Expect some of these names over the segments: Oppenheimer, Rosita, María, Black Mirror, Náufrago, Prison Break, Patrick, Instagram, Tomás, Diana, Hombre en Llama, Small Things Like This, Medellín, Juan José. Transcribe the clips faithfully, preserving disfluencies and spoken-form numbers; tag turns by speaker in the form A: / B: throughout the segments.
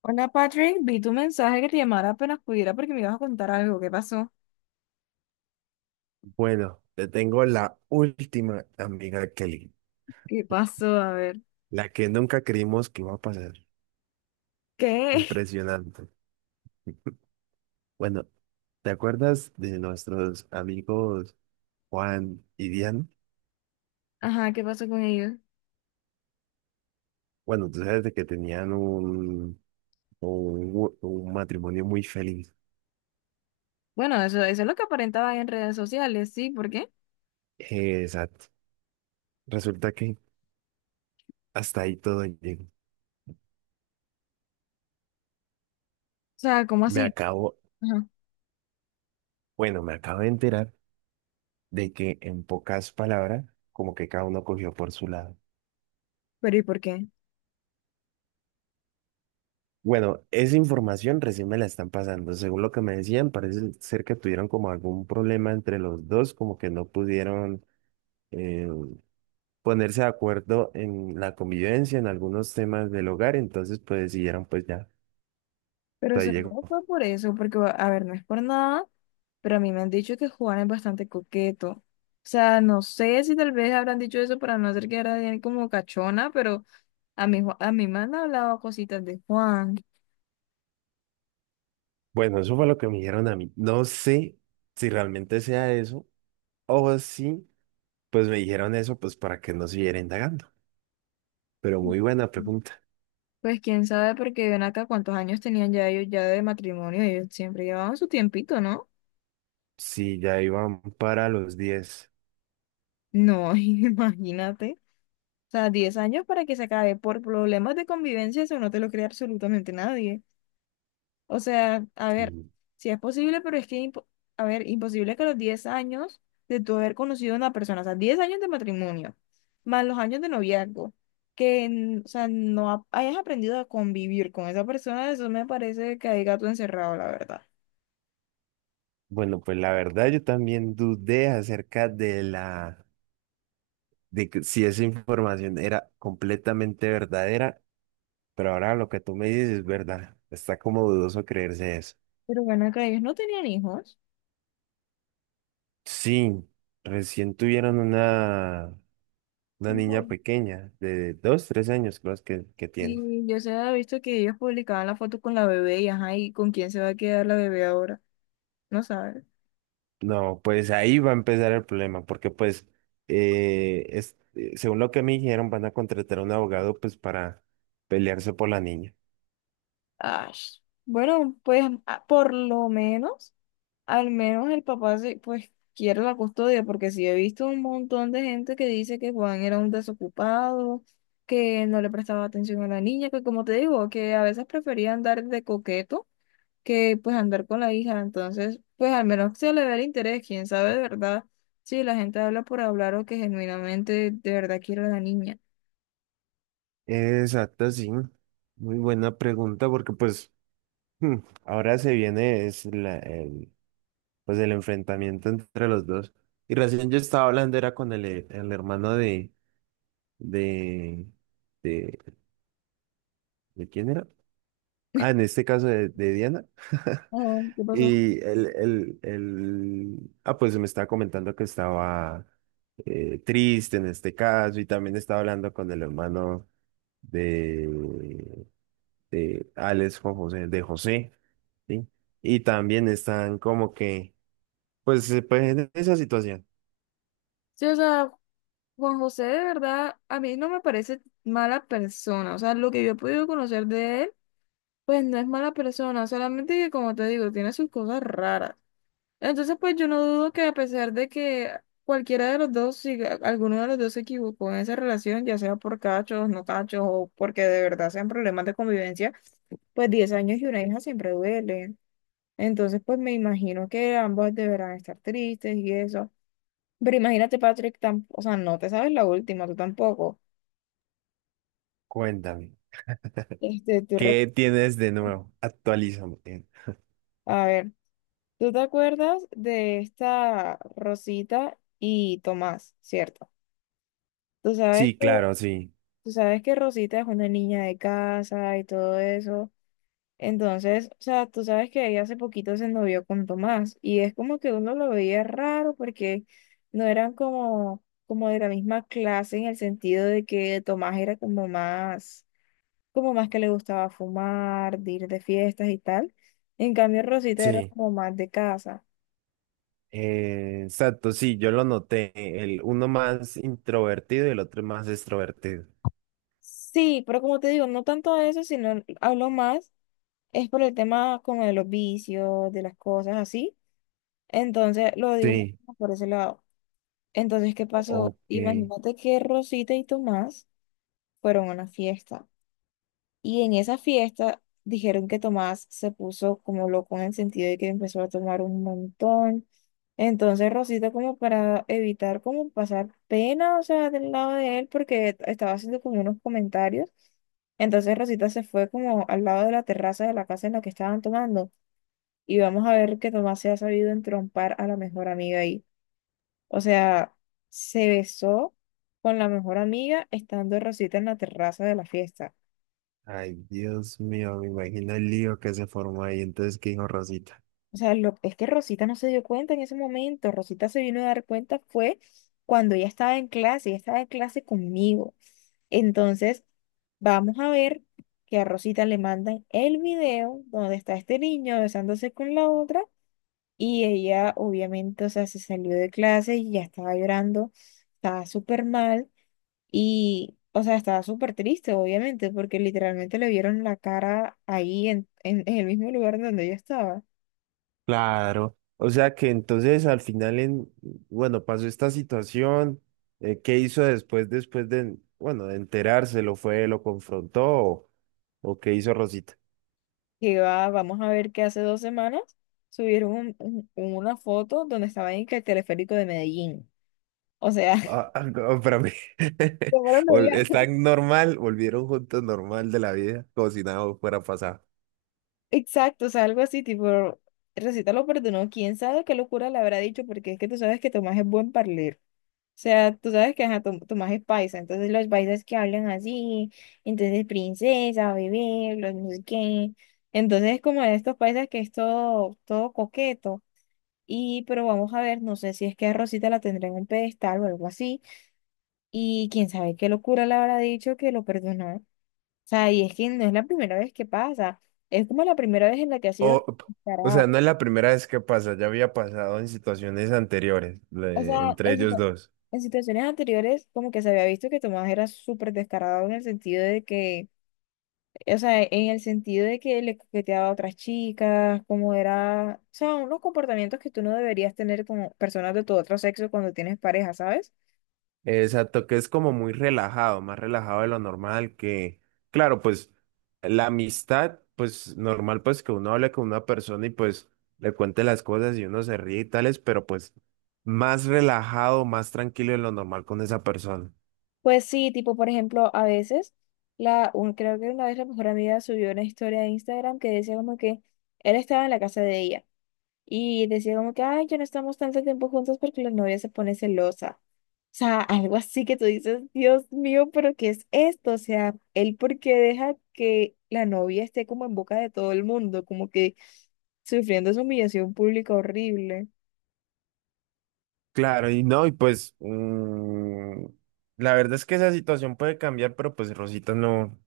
A: Hola Patrick, vi tu mensaje que te llamara apenas pudiera porque me ibas a contar algo. ¿Qué pasó?
B: Bueno, te tengo la última, amiga Kelly,
A: ¿Qué pasó? A ver.
B: la que nunca creímos que iba a pasar.
A: ¿Qué?
B: Impresionante. Bueno, ¿te acuerdas de nuestros amigos Juan y Diane?
A: Ajá, ¿qué pasó con ellos?
B: Bueno, tú sabes de que tenían un, un, un matrimonio muy feliz.
A: Bueno, eso, eso es lo que aparentaba en redes sociales, ¿sí? ¿Por qué? O
B: Eh, Exacto. Resulta que hasta ahí todo llegó.
A: sea, ¿cómo
B: Me
A: así?
B: acabo,
A: Ajá,
B: bueno, me acabo de enterar de que en pocas palabras, como que cada uno cogió por su lado.
A: pero ¿y por qué?
B: Bueno, esa información recién me la están pasando. Según lo que me decían, parece ser que tuvieron como algún problema entre los dos, como que no pudieron eh, ponerse de acuerdo en la convivencia, en algunos temas del hogar, entonces pues decidieron pues ya, hasta
A: Pero
B: ahí llegó.
A: seguro fue por eso, porque, a ver, no es por nada, pero a mí me han dicho que Juan es bastante coqueto. O sea, no sé si tal vez habrán dicho eso para no hacer que era de él como cachona, pero a mí, Ju- a mí me han hablado cositas de Juan.
B: Bueno, eso fue lo que me dijeron a mí. No sé si realmente sea eso o si pues me dijeron eso pues para que no siguiera indagando. Pero muy buena pregunta.
A: Pues quién sabe, porque ven acá cuántos años tenían ya ellos ya de matrimonio, ellos siempre llevaban su tiempito, ¿no?
B: Si ya iban para los diez.
A: No, imagínate. O sea, diez años para que se acabe por problemas de convivencia, eso no te lo cree absolutamente nadie. O sea, a ver, si es posible, pero es que, impo- a ver, imposible que a los diez años de tu haber conocido a una persona, o sea, diez años de matrimonio, más los años de noviazgo, que, n- o sea, no ha- hayas aprendido a convivir con esa persona, eso me parece que hay gato encerrado, la verdad.
B: Bueno, pues la verdad yo también dudé acerca de la de que si esa información era completamente verdadera, pero ahora lo que tú me dices es verdad. Está como dudoso creerse eso.
A: Pero bueno, acá ellos no tenían hijos.
B: Sí, recién tuvieron una, una niña
A: No.
B: pequeña de dos, tres años, creo que, que tiene.
A: Y yo se había visto que ellos publicaban la foto con la bebé y ajá, ¿y con quién se va a quedar la bebé ahora? No sabes.
B: No, pues ahí va a empezar el problema, porque pues eh, es- eh, según lo que me dijeron, van a contratar a un abogado pues para pelearse por la niña.
A: Ah, bueno, pues ah, por lo menos, al menos el papá se, pues quiere la custodia, porque sí he visto un montón de gente que dice que Juan era un desocupado, que no le prestaba atención a la niña, que como te digo, que a veces prefería andar de coqueto que pues andar con la hija. Entonces, pues al menos se le ve el interés, quién sabe de verdad si la gente habla por hablar o que genuinamente de verdad quiere a la niña.
B: Exacto, sí. Muy buena pregunta porque pues hmm, ahora se viene es la- el, pues el enfrentamiento entre los dos. Y recién yo estaba hablando era con el, he- el hermano de, de, de, ¿de quién era? Ah, en este caso de, de Diana.
A: Oh, ¿qué pasó?
B: Y el, el, el, ah, pues me estaba comentando que estaba eh, triste en este caso y también estaba hablando con el hermano de de Alex Juan José, de José, ¿sí? Y también están como que, pues, eh, pues en esa situación.
A: Sí, o sea, Juan José de verdad a mí no me parece mala persona. O sea, lo que yo he podido conocer de él, pues no es mala persona, solamente que como te digo, tiene sus cosas raras. Entonces, pues yo no dudo que a pesar de que cualquiera de los dos, si a- alguno de los dos se equivocó en esa relación, ya sea por cachos, no cachos, o porque de verdad sean problemas de convivencia, pues diez años y una hija siempre duele. Entonces, pues me imagino que ambos deberán estar tristes y eso. Pero imagínate, Patrick, tam- o sea, no te sabes la última, tú tampoco.
B: Cuéntame,
A: Este, tú rec-
B: ¿qué tienes de nuevo? Actualízame.
A: a ver, tú te acuerdas de esta Rosita y Tomás, ¿cierto? Tú sabes que
B: Sí, claro, sí,
A: Tú sabes que Rosita es una niña de casa y todo eso. Entonces, o sea, tú sabes que ella hace poquito se novió con Tomás y es como que uno lo veía raro porque no eran como, como de la misma clase en el sentido de que Tomás era como más, como más que le gustaba fumar, de ir de fiestas y tal. En cambio, Rosita era
B: sí.
A: como más de casa.
B: Eh, exacto, sí, yo lo noté. El uno más introvertido y el otro más extrovertido.
A: Sí, pero como te digo, no tanto de eso, sino hablo más, es por el tema como de los vicios, de las cosas así. Entonces, lo digo
B: Sí,
A: por ese lado. Entonces, ¿qué pasó?
B: ok.
A: Imagínate que Rosita y Tomás fueron a una fiesta. Y en esa fiesta dijeron que Tomás se puso como loco en el sentido de que empezó a tomar un montón. Entonces, Rosita como para evitar como pasar pena, o sea, del lado de él, porque estaba haciendo como unos comentarios. Entonces Rosita se fue como al lado de la terraza de la casa en la que estaban tomando y vamos a ver que Tomás se ha sabido entrompar a la mejor amiga ahí. O sea, se besó con la mejor amiga estando Rosita en la terraza de la fiesta.
B: Ay, Dios mío, me imagino el lío que se formó ahí. Entonces, ¿qué dijo Rosita?
A: O sea, lo, es que Rosita no se dio cuenta en ese momento. Rosita se vino a dar cuenta fue cuando ella estaba en clase, ella estaba en clase conmigo. Entonces, vamos a ver que a Rosita le mandan el video donde está este niño besándose con la otra y ella obviamente, o sea, se salió de clase y ya estaba llorando, estaba súper mal. Y, o sea, estaba súper triste, obviamente, porque literalmente le vieron la cara ahí en, en, en el mismo lugar en donde yo estaba.
B: Claro, o sea que entonces al final en, bueno, pasó esta situación, eh, ¿qué hizo después, después de, bueno, de enterarse, lo fue, lo confrontó o, o qué hizo Rosita?
A: Que va, vamos a ver que hace dos semanas subieron un- un- una foto donde estaba en que el teleférico de Medellín. O sea,
B: Ah, ah, no, para mí,
A: ¿cómo lo
B: Vol-
A: veía?
B: están normal, volvieron juntos normal de la vida, como si nada fuera pasado.
A: Exacto, o sea, algo así, tipo, Recita lo perdonó, quién sabe qué locura le habrá dicho, porque es que tú sabes que Tomás es buen parler. Sea, tú sabes que ajá, tu, tu magia es paisa, entonces los paisas que hablan así, entonces princesa, bebé, los no sé qué. Entonces es como de estos paisas que es todo, todo coqueto. Y pero vamos a ver, no sé si es que a Rosita la tendrá en un pedestal o algo así. Y quién sabe qué locura le habrá dicho que lo perdonó. O sea, y es que no es la primera vez que pasa. Es como la primera vez en la que ha sido
B: O, o sea,
A: descarado.
B: no es la primera vez que pasa, ya había pasado en situaciones anteriores,
A: O
B: le-
A: sea,
B: entre
A: en,
B: ellos
A: situ-
B: dos.
A: en situaciones anteriores como que se había visto que Tomás era súper descarado en el sentido de que o sea, en el sentido de que le coqueteaba a otras chicas, como era, o sea, unos comportamientos que tú no deberías tener con personas de tu otro sexo cuando tienes pareja, ¿sabes?
B: Exacto, que es como muy relajado, más relajado de lo normal, que claro, pues la amistad, pues normal, pues que uno hable con una persona y pues le cuente las cosas y uno se ríe y tales, pero pues más relajado, más tranquilo de lo normal con esa persona.
A: Pues sí, tipo, por ejemplo, a veces, la, un- creo que una vez la mejor amiga subió una historia de Instagram que decía como que él estaba en la casa de ella y decía como que, ay, ya no estamos tanto tiempo juntos porque la novia se pone celosa. O sea, algo así que tú dices, Dios mío, pero ¿qué es esto? O sea, él porque deja que la novia esté como en boca de todo el mundo, como que sufriendo esa humillación pública horrible.
B: Claro, y no, y pues mm, la verdad es que esa situación puede cambiar, pero pues Rosita no,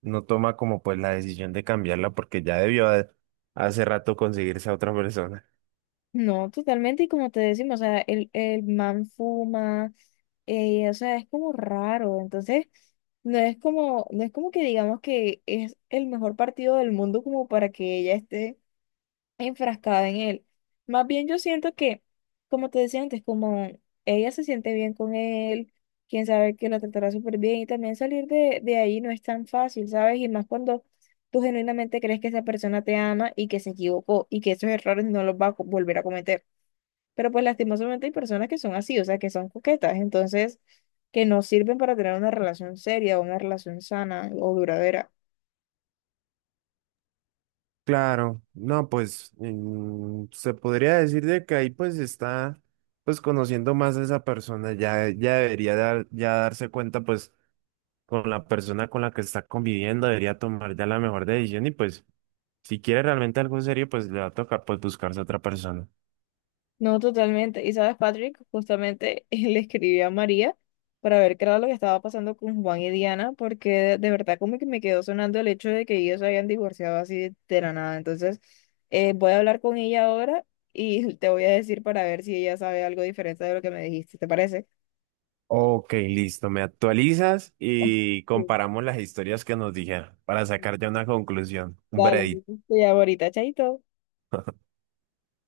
B: no toma como pues la decisión de cambiarla porque ya debió de- hace rato conseguirse a otra persona.
A: No, totalmente, y como te decimos, o sea, el, el man fuma, eh, o sea, es como raro, entonces no es como, no es como que digamos que es el mejor partido del mundo como para que ella esté enfrascada en él. Más bien yo siento que, como te decía antes, como ella se siente bien con él, quién sabe que la tratará súper bien y también salir de, de ahí no es tan fácil, ¿sabes? Y más cuando tú genuinamente crees que esa persona te ama y que se equivocó y que esos errores no los va a co- volver a cometer. Pero pues lastimosamente hay personas que son así, o sea, que son coquetas, entonces que no sirven para tener una relación seria o una relación sana o duradera.
B: Claro, no, pues mm, se podría decir de que ahí pues está pues conociendo más a esa persona, ya, ya debería dar, ya darse cuenta pues con la persona con la que está conviviendo, debería tomar ya la mejor decisión y pues si quiere realmente algo serio pues le va a tocar pues buscarse otra persona.
A: No, totalmente. Y sabes, Patrick, justamente le escribí a María para ver qué era lo que estaba pasando con Juan y Diana, porque de, de verdad como que me quedó sonando el hecho de que ellos se habían divorciado así de la nada. Entonces, eh, voy a hablar con ella ahora y te voy a decir para ver si ella sabe algo diferente de lo que me dijiste, ¿te parece?
B: Ok, listo, me actualizas y
A: Sí.
B: comparamos las historias que nos dijeron para sacar ya una conclusión, un
A: Dale,
B: veredicto.
A: entonces te llamo ahorita, chaito.